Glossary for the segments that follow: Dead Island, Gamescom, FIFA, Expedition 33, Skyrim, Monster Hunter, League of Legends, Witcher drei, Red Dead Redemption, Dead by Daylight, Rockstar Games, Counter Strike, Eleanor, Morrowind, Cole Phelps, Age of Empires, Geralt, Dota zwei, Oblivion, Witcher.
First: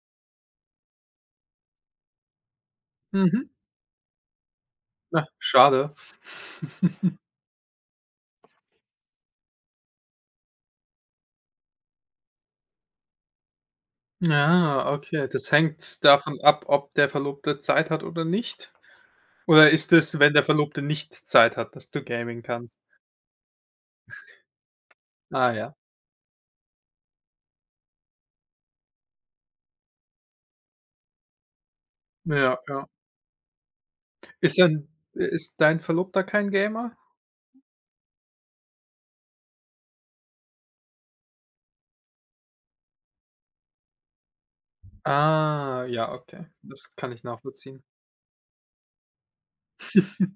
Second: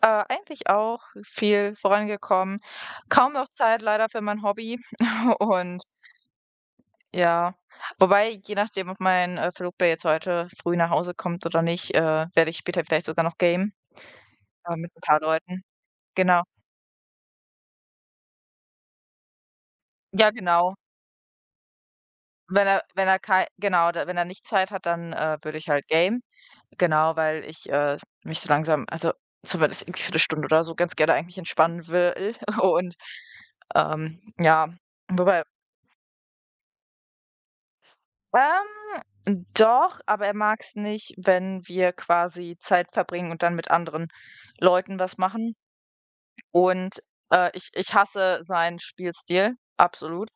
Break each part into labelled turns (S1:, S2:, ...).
S1: Eigentlich auch viel vorangekommen. Kaum noch
S2: Mhm.
S1: Zeit leider für mein Hobby
S2: Na,
S1: und
S2: schade.
S1: ja. Wobei, je nachdem, ob mein, Verlobter jetzt heute früh nach Hause kommt oder nicht, werde ich später vielleicht sogar noch gamen,
S2: Ja,
S1: mit ein paar
S2: okay. Das
S1: Leuten.
S2: hängt davon
S1: Genau.
S2: ab, ob der Verlobte Zeit hat oder nicht? Oder ist es,
S1: Ja,
S2: wenn der
S1: genau.
S2: Verlobte nicht Zeit hat, dass du Gaming
S1: Wenn
S2: kannst?
S1: er wenn er kei genau, da wenn er nicht Zeit hat, dann,
S2: Ah
S1: würde ich
S2: ja.
S1: halt game. Genau, weil ich, mich so langsam, also, zumindest irgendwie für 1 Stunde oder so ganz gerne eigentlich entspannen will
S2: Ja, ja.
S1: und,
S2: Ist
S1: ja,
S2: dein
S1: wobei
S2: ist dein Verlobter kein Gamer?
S1: ähm doch, aber er mag es nicht, wenn wir quasi Zeit verbringen und dann mit anderen Leuten was machen.
S2: Ah, ja, okay. Das
S1: Und,
S2: kann ich
S1: ich
S2: nachvollziehen.
S1: ich hasse seinen Spielstil, absolut.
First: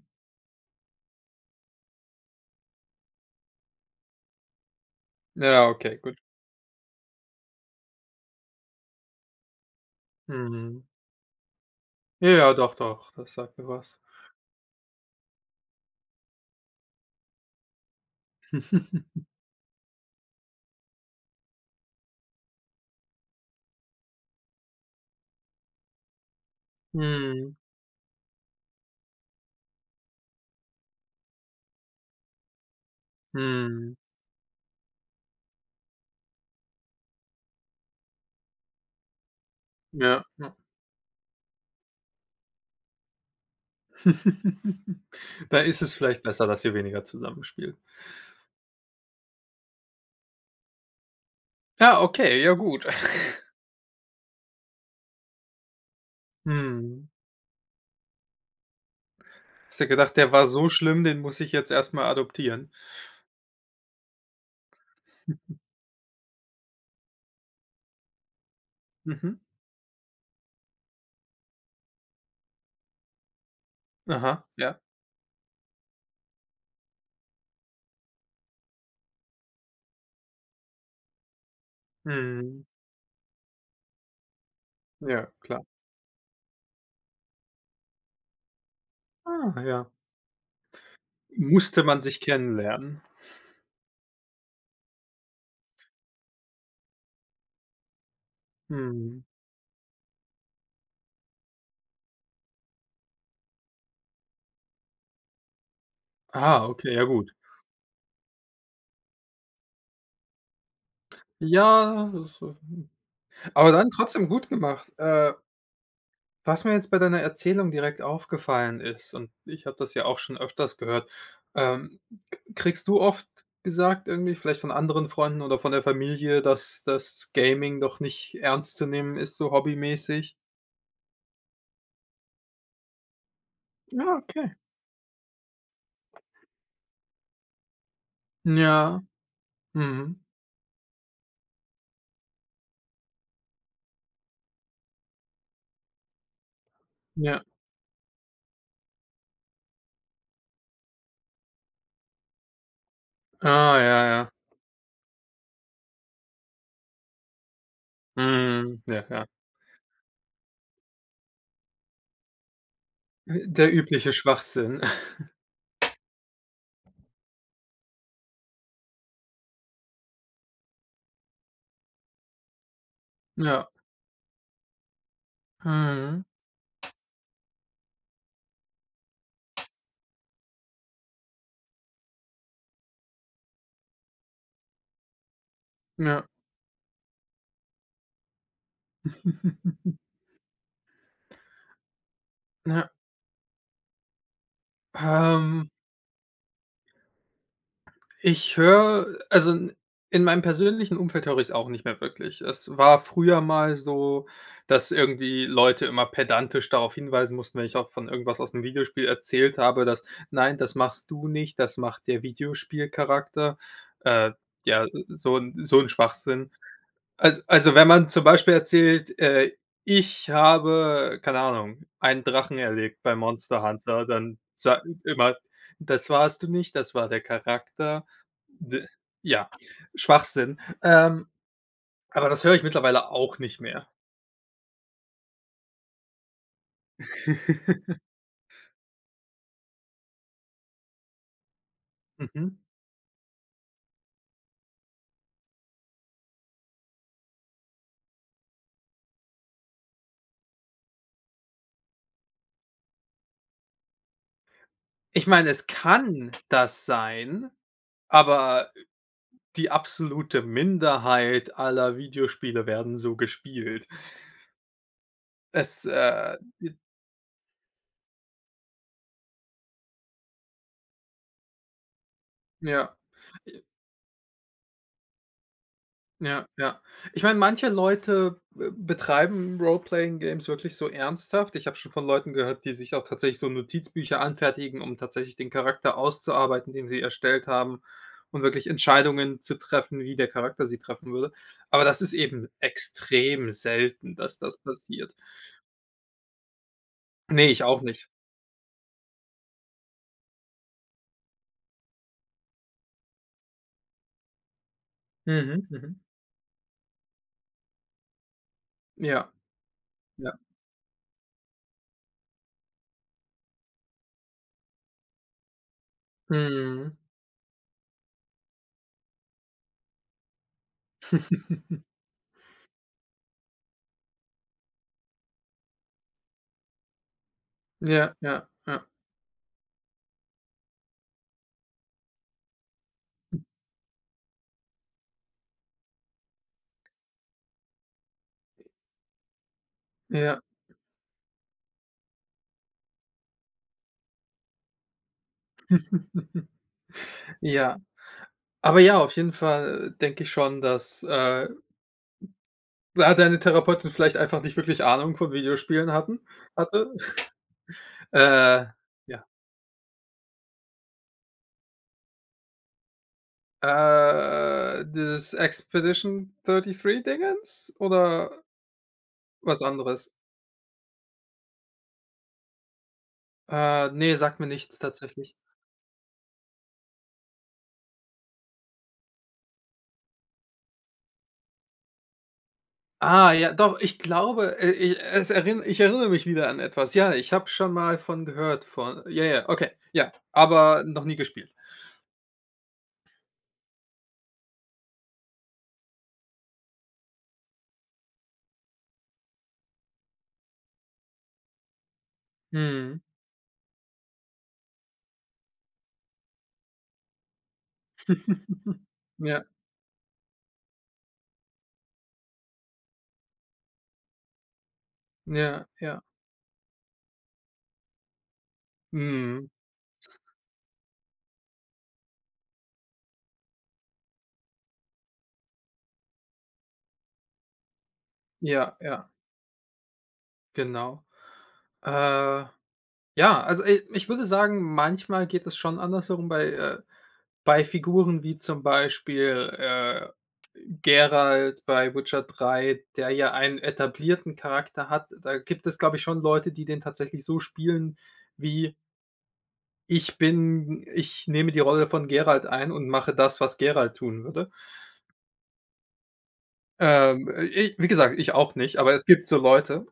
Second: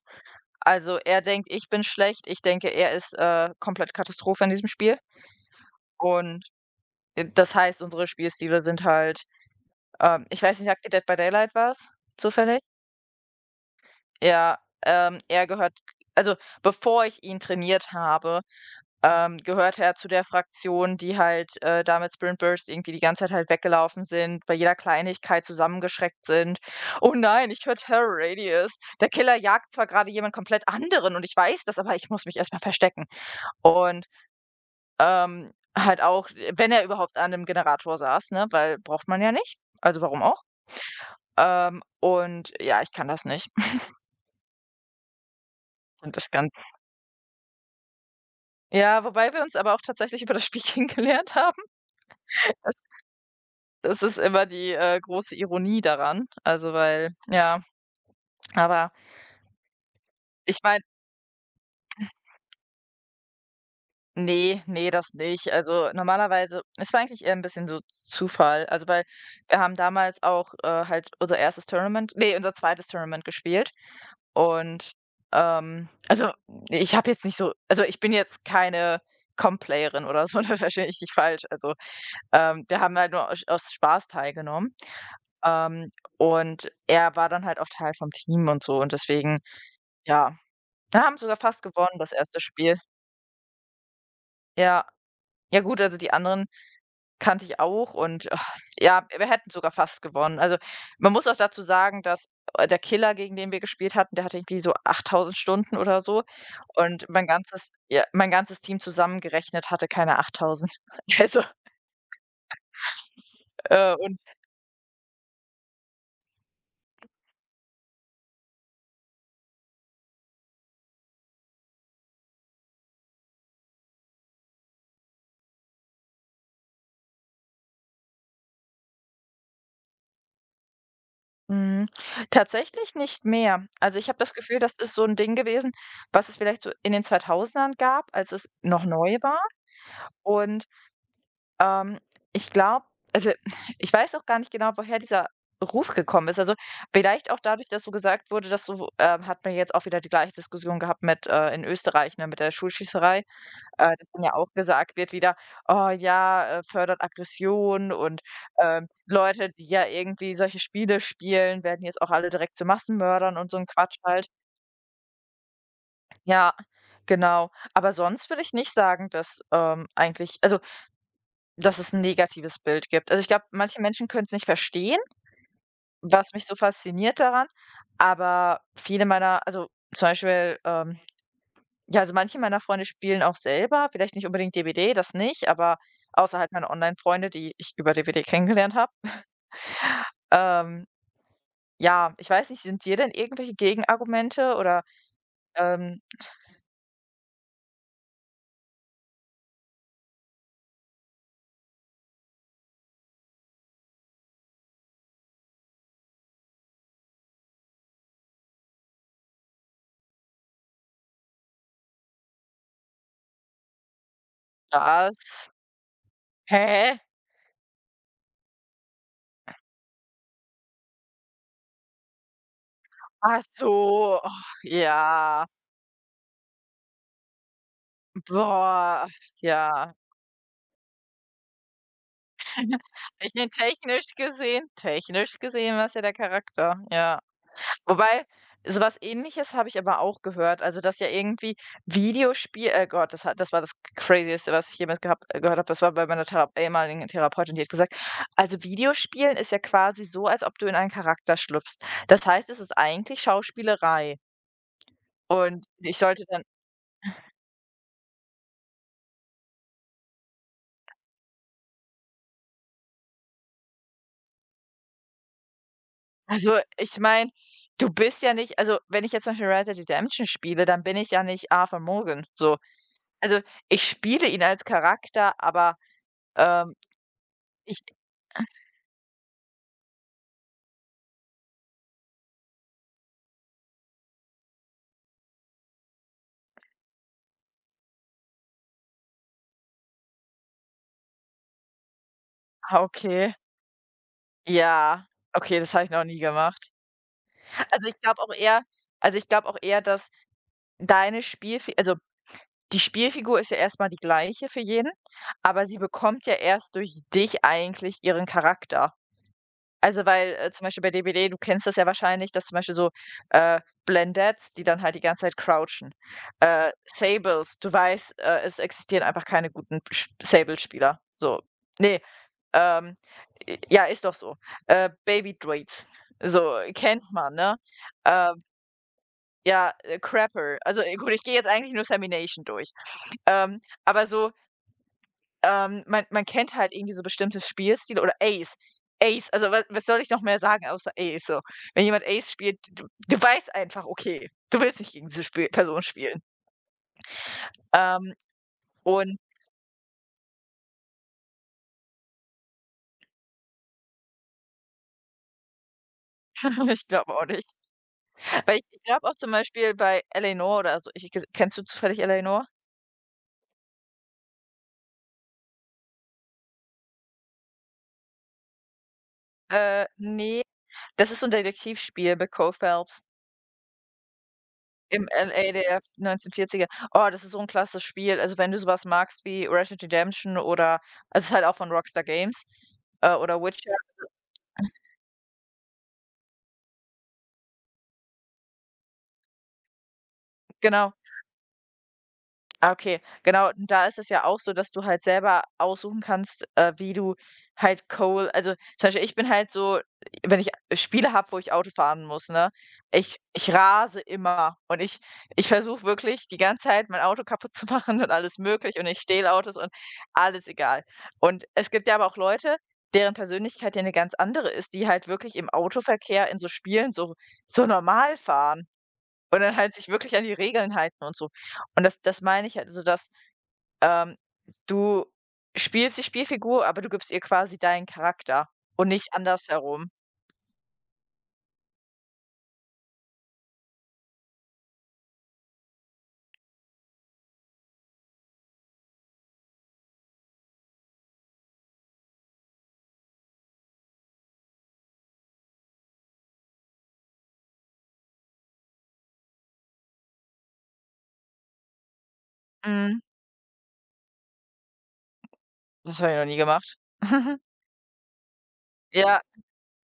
S1: Also, er denkt, ich bin schlecht. Ich denke, er ist, komplett Katastrophe in diesem Spiel.
S2: Ja, okay, gut.
S1: Und, das heißt, unsere Spielstile sind halt, ich weiß nicht,
S2: Mhm.
S1: sagt dir Dead by Daylight was
S2: Ja, ja,
S1: zufällig?
S2: doch, doch, das sagt mir was.
S1: Ja, er gehört, also, bevor ich ihn trainiert habe, gehörte er zu der Fraktion, die halt, da mit Sprintburst irgendwie die ganze Zeit halt weggelaufen sind, bei jeder Kleinigkeit zusammengeschreckt sind. „Oh nein,
S2: Mhm.
S1: ich höre Terror Radius. Der Killer jagt zwar gerade jemand komplett anderen und ich weiß das, aber ich muss mich erst mal verstecken.“
S2: Mhm.
S1: Und, ähm, halt auch, wenn er überhaupt an 'nem Generator saß, ne, weil braucht man ja nicht. Also,
S2: Ja,
S1: warum auch?
S2: ja.
S1: Und ja, ich kann das nicht.
S2: Da ist es
S1: Ich
S2: vielleicht
S1: das
S2: besser,
S1: kann.
S2: dass ihr weniger zusammen spielt.
S1: Ja, wobei wir uns aber auch tatsächlich über das Spiel kennengelernt haben.
S2: Ja, okay, ja gut.
S1: Das ist immer die, große Ironie daran. Also,
S2: Hm,
S1: weil ja, aber
S2: hast du gedacht, der war
S1: ich
S2: so
S1: meine,
S2: schlimm, den muss ich jetzt erstmal adoptieren?
S1: nee, nee, das nicht. Also, normalerweise, es war eigentlich eher ein bisschen so Zufall. Also, weil
S2: Mhm.
S1: wir haben damals auch, halt unser erstes Tournament, nee, unser zweites Tournament gespielt
S2: Aha, ja.
S1: und, also, ich habe jetzt nicht so, also, ich bin jetzt keine Com-Playerin oder so, da verstehe mich nicht falsch. Also,
S2: Mhm.
S1: wir haben halt nur aus Spaß teilgenommen,
S2: Ja, klar.
S1: ähm, und er war dann halt auch Teil vom Team und so und deswegen
S2: Ah, ja.
S1: ja, da haben sogar fast
S2: Musste
S1: gewonnen,
S2: man
S1: das
S2: sich
S1: erste Spiel.
S2: kennenlernen.
S1: Ja. Ja gut, also die anderen kannte ich auch und ah, ja,
S2: Mhm.
S1: wir hätten sogar fast gewonnen. Also, man muss auch dazu sagen, dass, der Killer, gegen den wir gespielt hatten, der hatte irgendwie so 8.000 Stunden oder so
S2: Ah, okay, ja
S1: und mein
S2: gut.
S1: ganzes, ja, mein ganzes Team zusammengerechnet hatte keine 8.000. Also,
S2: Ja, aber dann
S1: und
S2: trotzdem gut gemacht. Was mir jetzt bei deiner Erzählung direkt aufgefallen ist, und ich habe das ja auch schon öfters gehört. ähm, Kriegst du oft gesagt irgendwie, vielleicht von anderen Freunden oder von der Familie, dass das Gaming doch nicht ernst zu nehmen ist, so hobbymäßig?
S1: mhm, tatsächlich nicht mehr. Also, ich
S2: Ja,
S1: habe das
S2: okay.
S1: Gefühl, das ist so ein Ding gewesen, was es vielleicht so in den 2000ern gab, als es noch
S2: Ja,
S1: neu war
S2: mhm.
S1: und Ähm, ich glaube, also, ich weiß auch gar nicht genau, woher dieser Ruf gekommen ist. Also, vielleicht auch
S2: Ja.
S1: dadurch, dass so gesagt wurde, dass so hat man jetzt auch wieder die gleiche Diskussion gehabt mit, in Österreich, ne, mit der Schulschießerei,
S2: Ah, ja,
S1: dass dann
S2: ja.
S1: ja auch gesagt wird wieder: „Oh ja, fördert Aggression und,
S2: Mhm. Ja, ja.
S1: Leute, die ja irgendwie solche Spiele spielen, werden jetzt auch alle direkt zu Massenmördern“ und so ein
S2: Der
S1: Quatsch
S2: übliche
S1: halt.
S2: Schwachsinn.
S1: Ja, genau. Aber sonst würde ich nicht sagen, dass, eigentlich, also, dass es 'n negatives Bild gibt. Also, ich glaube,
S2: Ja.
S1: manche Menschen können's nicht verstehen,
S2: Mhm.
S1: was mich so fasziniert daran, aber viele meiner, also, zum Beispiel, ja, also, manche meiner Freunde spielen auch selber, vielleicht nicht unbedingt DBD, das nicht, aber
S2: Ja.
S1: außer halt meine Online-Freunde, die ich über DBD kennengelernt habe. Ähm, ja, ich weiß nicht, sind
S2: Ja.
S1: dir denn irgendwelche Gegenargumente oder,
S2: Ähm
S1: ähm
S2: Ich höre, also, in meinem persönlichen Umfeld höre ich es auch nicht mehr wirklich. Es war früher mal so, dass irgendwie Leute immer pedantisch darauf hinweisen mussten, wenn ich auch von irgendwas aus 'nem Videospiel erzählt habe, dass: „Nein, das machst du nicht, das macht der Videospielcharakter.“ Äh, ja,
S1: „Was?
S2: so ein Schwachsinn.
S1: Hä?
S2: Also, wenn man zum Beispiel erzählt, ich habe, keine Ahnung, einen Drachen erlegt bei
S1: Ach
S2: Monster Hunter,
S1: so, oh,
S2: dann sa immer:
S1: ja,
S2: „Das warst du nicht, das war der Charakter.“ D
S1: boah,
S2: Ja,
S1: ja.“
S2: Schwachsinn. Aber das höre ich mittlerweile
S1: Ich
S2: auch
S1: meine,
S2: nicht mehr.
S1: technisch gesehen war's ja der Charakter, ja. Wobei, so was Ähnliches habe ich aber auch gehört, also, dass ja irgendwie
S2: Mhm.
S1: Videospiel Gott, das hat das war das Crazieste, was ich jemals gehabt gehört habe. Das war bei meiner Thera ehemaligen Therapeutin, die hat gesagt: „Also, Videospielen ist ja quasi so, als ob du in einen Charakter schlüpfst. Das heißt, es ist eigentlich Schauspielerei.“
S2: Ich meine,
S1: Und
S2: es
S1: ich sollte
S2: kann
S1: dann,
S2: das sein, aber die absolute Minderheit aller Videospiele werden so gespielt. Es, äh
S1: also, ich meine, du bist ja nicht, also, wenn ich jetzt zum Beispiel Red Dead Redemption spiele, dann bin ich ja nicht Arthur Morgan, so.
S2: ja.
S1: Also, ich spiele ihn als Charakter, aber,
S2: Ja,
S1: ähm,
S2: ja. Ich meine, manche
S1: ich
S2: Leute betreiben Role-Playing Games wirklich so ernsthaft. Ich habe schon von Leuten gehört, die sich auch tatsächlich so Notizbücher anfertigen, um tatsächlich den Charakter auszuarbeiten, den sie erstellt haben, und wirklich Entscheidungen zu treffen, wie der Charakter sie treffen würde. Aber das ist eben
S1: ah, okay.
S2: extrem selten, dass das
S1: Ja,
S2: passiert.
S1: okay, das habe ich noch nie gemacht.
S2: Ne, ich auch
S1: Also, ich
S2: nicht.
S1: glaube auch eher, also, ich glaube auch eher, dass deine Spielfigur, also, die Spielfigur ist ja erstmal die gleiche für jeden,
S2: Mhm,
S1: aber sie
S2: mhm.
S1: bekommt ja erst durch dich eigentlich ihren Charakter.
S2: Ja,
S1: Also,
S2: ja.
S1: weil, zum Beispiel bei DBD, du kennst das ja wahrscheinlich, dass zum Beispiel so, äh, Blendettes, die dann halt die ganze Zeit crouchen.
S2: Mhm.
S1: Sables, du weißt, es existieren einfach keine guten Sch Sable-Spieler. So. Nee, ähm, j ja, ist doch so. Baby Druids, so, kennt man, ne?
S2: Ja,
S1: Ähm,
S2: ja, ja,
S1: ja, Crapple. Also, gut, ich gehe jetzt eigentlich nur Samination durch. Ähm, aber so man kennt halt irgendwie so bestimmte Spielstile oder Ace. Ace, also was soll ich noch mehr
S2: ja.
S1: sagen außer Ace so? Wenn jemand Ace spielt, du weißt einfach, okay, du willst nicht gegen diese Spiel Person spielen.
S2: Ja.
S1: Ähm,
S2: Aber ja, auf
S1: und
S2: jeden Fall, denke ich schon, da deine Therapeutin vielleicht einfach nicht wirklich Ahnung von Videospielen hatten
S1: ich
S2: hatte.
S1: glaube auch nicht. Weil ich
S2: Äh,
S1: ich glaube auch
S2: ja.
S1: zum Beispiel bei Eleanor oder so ich kennst du zufällig Eleanor?
S2: Äh, Das Expedition 33 Dingens oder was anderes?
S1: Ne, das ist so 'n Detektivspiel bei Cole Phelps
S2: Ne, sagt mir nichts
S1: im
S2: tatsächlich.
S1: LA der 1940er. Oh, das ist so ein klasse Spiel. Also, wenn du so was magst wie Red Dead Redemption oder, also, es ist halt auch von Rockstar Games,
S2: Ah,
S1: oder
S2: ja,
S1: Witcher
S2: doch, ich glaube, ich erinnere mich wieder an etwas. Ja, ich habe schon mal von gehört von, ja, ja, okay, ja, aber
S1: genau.
S2: noch nie gespielt.
S1: Ah, okay. Genau, und da ist es ja auch so, dass du halt selber aussuchen kannst, wie du halt Coal, also, zum Beispiel, ich bin halt so, wenn ich Spiele habe, wo ich Auto fahren muss, ne?
S2: Mhm.
S1: Ich rase immer und ich versuche wirklich die ganze Zeit, mein Auto kaputt zu machen und alles möglich und ich stehle
S2: Ja,
S1: Autos und alles egal. Und es gibt ja aber auch Leute, deren Persönlichkeit ja eine ganz andere ist, die halt wirklich im
S2: ja, ja.
S1: Autoverkehr in so Spielen so so normal fahren. Und
S2: Mhm.
S1: dann halt sich wirklich an die Regeln halten und so. Und das meine ich halt, so dass, ähm, du spielst die Spielfigur, aber du gibst ihr quasi deinen Charakter
S2: Ja,
S1: und nicht
S2: ja,
S1: andersherum.
S2: genau. Äh Ja, also, ich würde sagen, manchmal geht es schon andersherum bei Figuren wie zum Beispiel, Geralt bei Witcher 3, der ja einen etablierten Charakter hat. Da gibt es, glaube ich, schon Leute, die den tatsächlich so spielen wie: „Ich nehme die Rolle von Geralt ein und
S1: Mhm.
S2: mache das, was Geralt tun würde.“
S1: Das habe ich noch nie gemacht.
S2: Ähm, äh, Wie gesagt, ich auch nicht, aber es
S1: Ja,
S2: gibt so Leute.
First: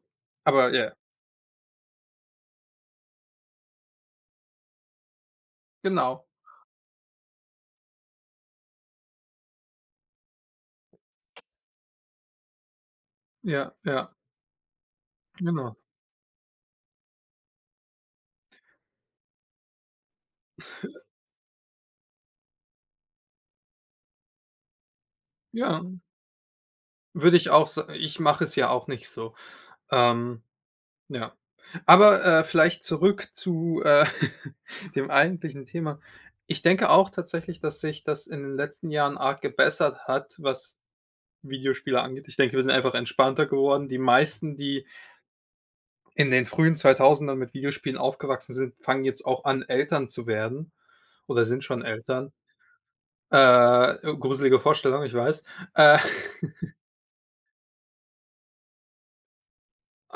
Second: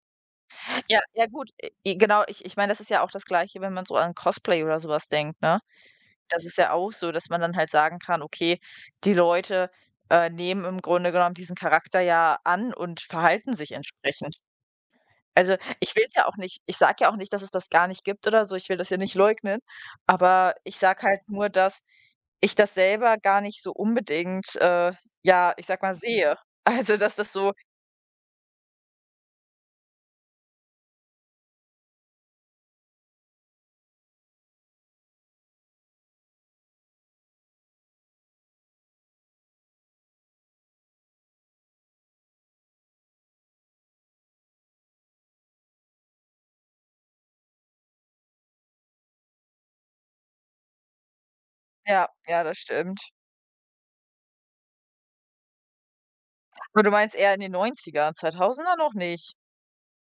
S2: Aber ja,
S1: ja, ja gut, genau. Ich meine, das ist ja auch das Gleiche, wenn man so an Cosplay oder sowas denkt, ne?
S2: genau.
S1: Das ist ja auch so, dass man dann halt sagen kann: „Okay, die Leute, nehmen im Grunde genommen diesen Charakter ja an und verhalten sich
S2: Ja, ja,
S1: entsprechend.“ Also,
S2: genau.
S1: ich will es ja auch nicht, ich sage ja auch nicht, dass es das gar nicht gibt oder so, ich will das ja nicht leugnen, aber ich sage halt nur, dass ich das selber gar nicht so unbedingt, ja, ich sage
S2: Ja.
S1: mal, sehe. Also, dass das
S2: Würde ich
S1: so
S2: auch sa ich mache es ja auch nicht so. Ähm, ja. Aber, vielleicht zurück zu, dem eigentlichen Thema. Ich denke auch tatsächlich, dass sich das in den letzten Jahren arg gebessert hat, was Videospiele angeht. Ich denke, wir sind einfach entspannter geworden. Die meisten, die in den frühen 2000ern mit Videospielen aufgewachsen sind, fangen jetzt auch an, Eltern zu werden oder sind schon
S1: ja,
S2: Eltern.
S1: ja, das stimmt.
S2: Gruselige Vorstellung, ich weiß. Äh,
S1: Aber du meinst eher in den 90ern, 2000er noch nicht.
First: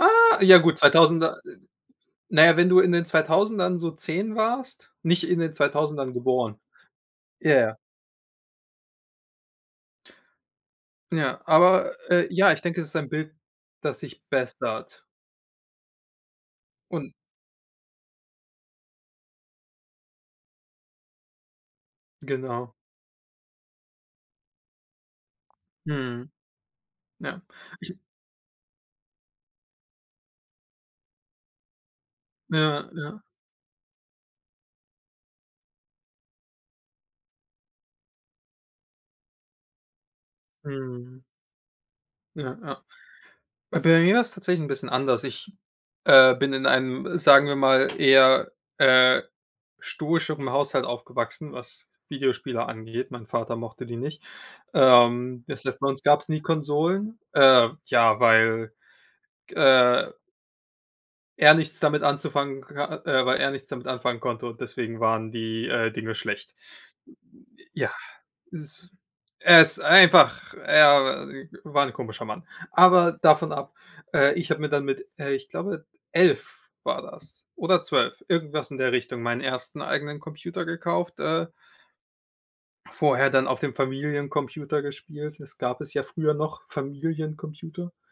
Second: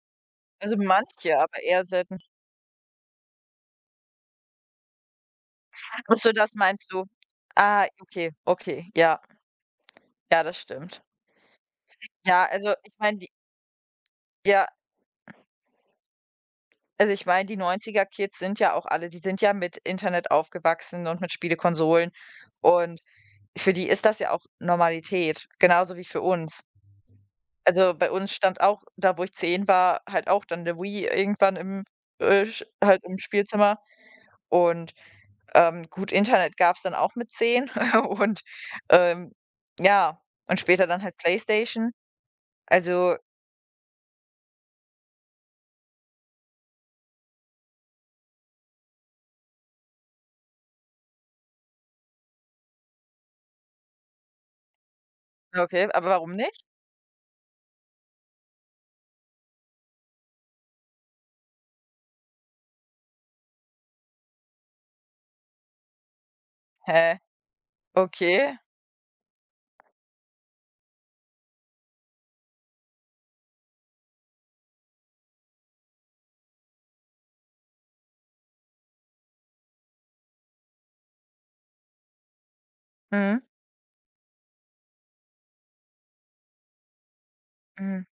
S2: ja
S1: Also,
S2: gut, 2000.
S1: manche, aber eher selten.
S2: Na ja, wenn du in den 2000ern so 10 warst, nicht in den 2000ern
S1: Ach so, das
S2: geboren.
S1: meinst du.
S2: Ja, ja.
S1: Ah, okay, okay, ja, ja, das stimmt.
S2: Ja, aber,
S1: Ja,
S2: ja, ich
S1: also,
S2: denke, es
S1: ich
S2: ist ein
S1: meine, die
S2: Bild, das sich
S1: ja,
S2: bessert
S1: also,
S2: und
S1: ich meine, die 90er Kids sind ja auch alle, die sind ja mit Internet aufgewachsen und mit Spielekonsolen
S2: genau.
S1: und für die ist das ja auch Normalität, genauso wie für
S2: Mhm,
S1: uns.
S2: ja.
S1: Also,
S2: Ich
S1: bei uns stand auch da, wo ich 10 war, halt auch dann der Wii irgendwann im, sch
S2: Ja,
S1: halt im
S2: ja.
S1: Spielzimmer und, gut, Internet gab es dann auch mit 10 und, ähm, ja, und später dann halt
S2: Mhm,
S1: PlayStation.
S2: ja, ja.
S1: Also,
S2: Bei mir war's tatsächlich 'n bisschen anders. Ich, bin in einem, sagen wir mal, eher, stoischeren Haushalt aufgewachsen, was Videospiele angeht. Mein Vater mochte die nicht. Das heißt, bei
S1: okay,
S2: uns
S1: aber
S2: gab's
S1: warum
S2: nie
S1: nicht?
S2: Konsolen, ja, Äh, weil er nichts damit anfangen konnte und deswegen waren die, Dinge schlecht.
S1: Hä?
S2: Ja,
S1: Okay.
S2: es ist, er ist einfach, er war ein komischer Mann. Aber davon ab, ich habe mir dann mit, ich glaube, 11 war das oder 12, irgendwas in der Richtung, meinen ersten eigenen Computer gekauft, vorher
S1: Mhm,
S2: dann auf dem Familiencomputer gespielt. Es gab es ja früher noch Familiencomputer.
S1: mhm.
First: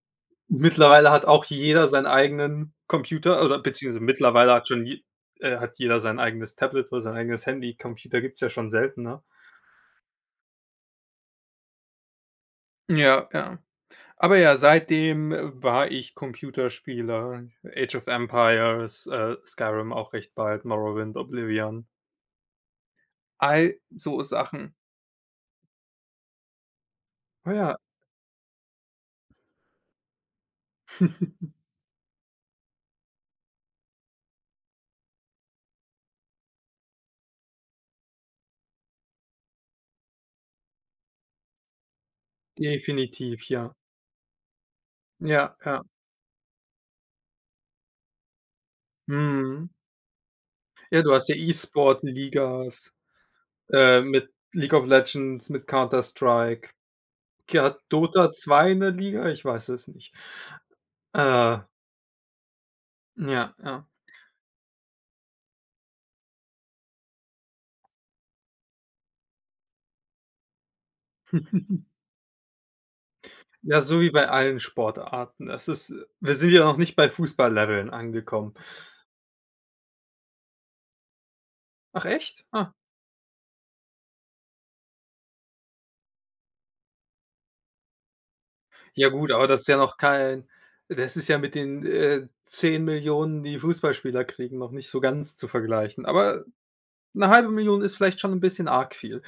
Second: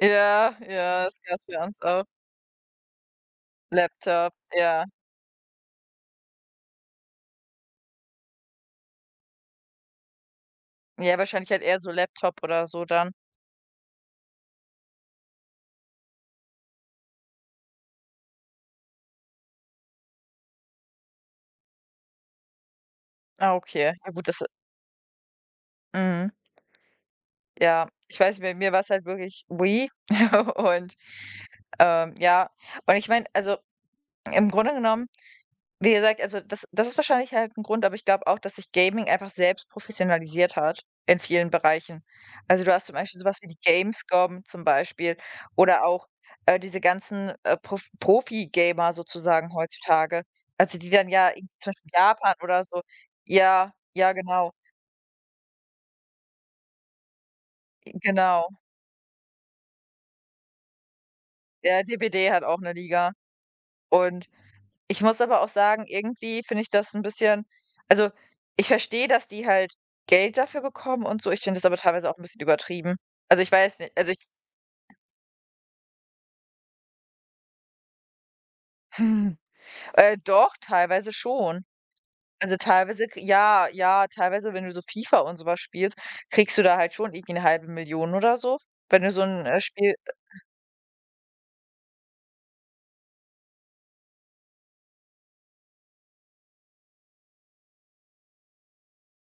S1: Ja, ja,
S2: Mittlerweile
S1: das
S2: hat
S1: gab
S2: auch
S1: es für uns
S2: jeder
S1: auch.
S2: seinen eigenen Computer, oder beziehungsweise
S1: Laptop,
S2: mittlerweile hat schon
S1: ja.
S2: je hat jeder sein eigenes Tablet oder sein eigenes Handy. Computer gibt's ja schon seltener.
S1: Ja, wahrscheinlich halt eher so Laptop oder so dann.
S2: Ja, ja. Aber ja, seitdem, war ich Computerspieler. Age of Empires, Skyrim auch recht bald, Morrowind, Oblivion.
S1: Ah,
S2: All
S1: okay. Ja
S2: so
S1: gut, das
S2: Sachen.
S1: mhm.
S2: Oh ja,
S1: Ja, ich weiß, bei mir war's halt wirklich Wii und, ja. Und ich meine, also im Grunde genommen, wie gesagt, also das ist wahrscheinlich halt ein Grund, aber ich glaube auch, dass sich Gaming einfach selbst professionalisiert hat in vielen Bereichen. Also, du hast zum Beispiel so
S2: definitiv,
S1: was wie die
S2: ja.
S1: Gamescom zum Beispiel
S2: Ja, ja.
S1: oder auch, diese ganzen, Prof Profi-Gamer sozusagen
S2: Mhm.
S1: heutzutage. Also, die
S2: Ja,
S1: dann
S2: du hast
S1: ja
S2: ja
S1: irgendwie zum Beispiel Japan oder so
S2: E-Sport-Ligas,
S1: ja, ja
S2: mit
S1: genau,
S2: League of Legends, mit Counter Strike. G Hat Dota
S1: genau.
S2: zwei in der Liga? Ich weiß es nicht. Äh,
S1: Ja, DBD hat auch eine Liga
S2: ja, ja.
S1: und ich muss aber auch sagen, irgendwie finde ich das ein bisschen, also, ich verstehe, dass die halt Geld dafür bekommen und so. Ich finde das aber teilweise auch ein bisschen übertrieben. Also, ich weiß
S2: Ja,
S1: nicht,
S2: so wie
S1: also ich
S2: bei allen Sportarten. Das ist wir sind ja noch nicht bei Fußballleveln angekommen.
S1: hm, doch, teilweise schon.
S2: Ach echt?
S1: Also,
S2: Ah.
S1: teilweise k ja, ja, teilweise, wenn du so FIFA und so was spielst, kriegst du da halt schon irgendwie 1/2 Million oder so, wenn
S2: Ja
S1: du so
S2: gut,
S1: ein
S2: aber das ist ja
S1: Spiel
S2: mit den, 10 Millionen, die Fußballspieler kriegen, noch nicht so ganz zu vergleichen. Aber eine halbe Million ist vielleicht schon 'n bisschen arg viel.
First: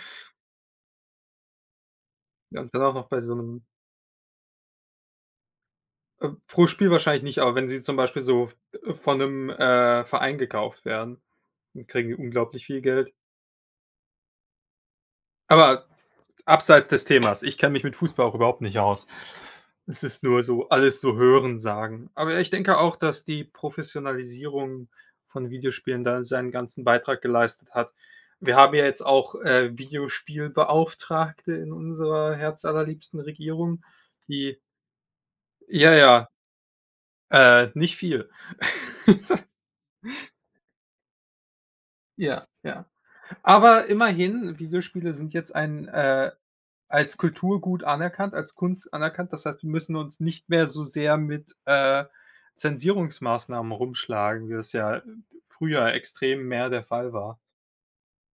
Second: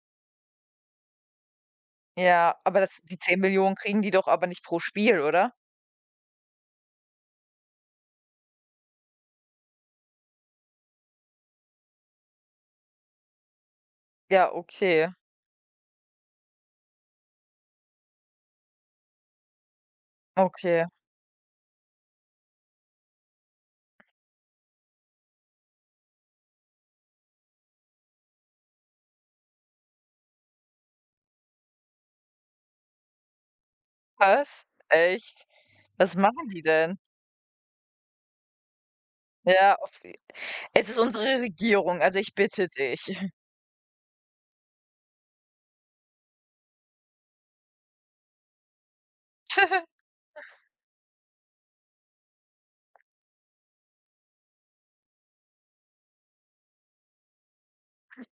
S1: ja,
S2: Ja, und
S1: aber
S2: dann auch
S1: das
S2: noch
S1: die
S2: bei so
S1: zehn
S2: 'nem
S1: Millionen kriegen die doch aber nicht pro Spiel, oder?
S2: pro Spiel wahrscheinlich nicht, aber wenn sie zum Beispiel so, von 'nem, Verein gekauft werden, dann kriegen die unglaublich viel Geld.
S1: Ja, okay,
S2: Aber abseits des Themas, ich kenne mich mit Fußball auch überhaupt nicht aus. Es ist nur so
S1: okay.
S2: alles so hören sagen. Aber ja, ich denke auch, dass die Professionalisierung von Videospielen da seinen ganzen Beitrag geleistet hat. Wir haben ja jetzt auch, Videospielbeauftragte in unserer herzallerliebsten Regierung, die,
S1: Was? Echt?
S2: ja,
S1: Was
S2: ja,
S1: machen die denn?
S2: nicht viel.
S1: Ja, auf es ist unsere Regierung, also ich
S2: Ja,
S1: bitte
S2: ja.
S1: dich.
S2: Aber immerhin, Videospiele sind jetzt als Kulturgut anerkannt, als Kunst anerkannt. Das heißt, wir müssen uns nicht mehr so sehr mit, Zensierungsmaßnahmen rumschlagen, wie das ja, früher extrem mehr der Fall war.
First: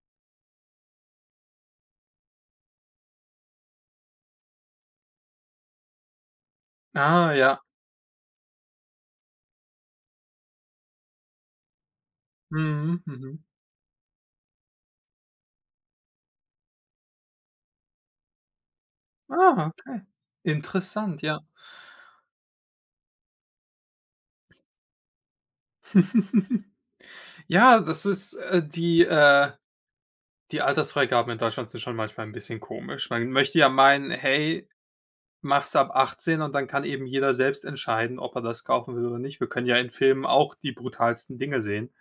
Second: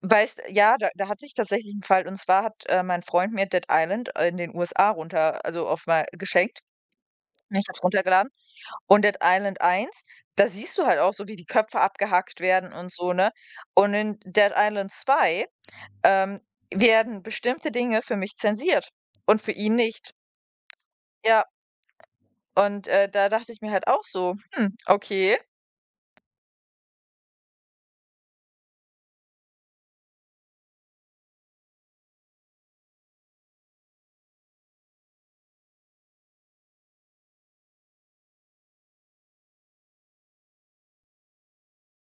S1: Weißt ja, da hatte ich tatsächlich 'n Fall und zwar hat, mein Freund mir Dead Island, in den USA runter also auf mei geschenkt.
S2: Ah, ja.
S1: Ich habe es runtergeladen und Dead Island 1, da siehst du halt auch so, wie die Köpfe abgehackt werden und
S2: Mhm,
S1: so, ne?
S2: mhm.
S1: Und in Dead Island 2, ähm, werden bestimmte Dinge für mich zensiert und für
S2: Ah,
S1: ihn
S2: okay.
S1: nicht.
S2: Interessant, ja.
S1: Ja, und, da dachte ich mir halt auch so: „Hm, okay,
S2: Ja, das ist, äh, die, äh die Altersfreigaben in Deutschland sind schon manchmal ein bisschen komisch. Man möchte ja meinen: „Hey, mach's ab 18 und dann kann eben jeder selbst entscheiden, ob er das kaufen will oder nicht. Wir können ja in Filmen auch die brutalsten Dinge sehen.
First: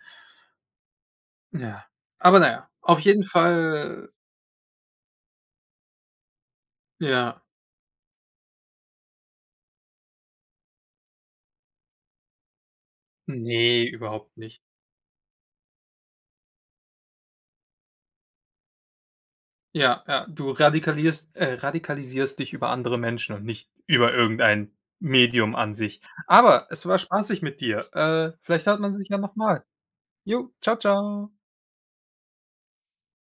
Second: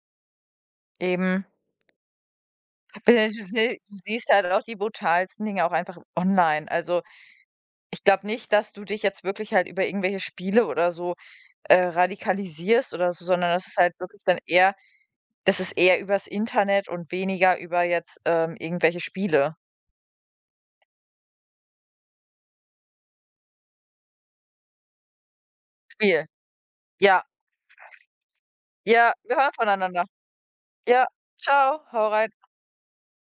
S1: eben.“
S2: Ja. Aber na ja, auf jeden
S1: Du sie du
S2: Fall,
S1: siehst halt auch die brutalsten Dinge auch einfach online. Also,
S2: ja.
S1: ich glaube nicht, dass du dich jetzt wirklich halt über irgendwelche Spiele oder so, radikalisierst oder so, sondern das ist
S2: Ne,
S1: halt wirklich
S2: überhaupt
S1: dann
S2: nicht.
S1: eher, das ist eher übers Internet und weniger über jetzt, irgendwelche Spiele.
S2: Ja, ja, du radikalierst radikalisierst dich über andere Menschen und nicht über irgendein Medium an sich.
S1: Spiel.
S2: Aber es war
S1: Ja,
S2: spaßig mit dir. Vielleicht hört man sich
S1: ja,
S2: ja noch
S1: wir hören
S2: mal.
S1: voneinander.
S2: Jo, tschau,
S1: Ja,
S2: tschau.
S1: ciao hau rein.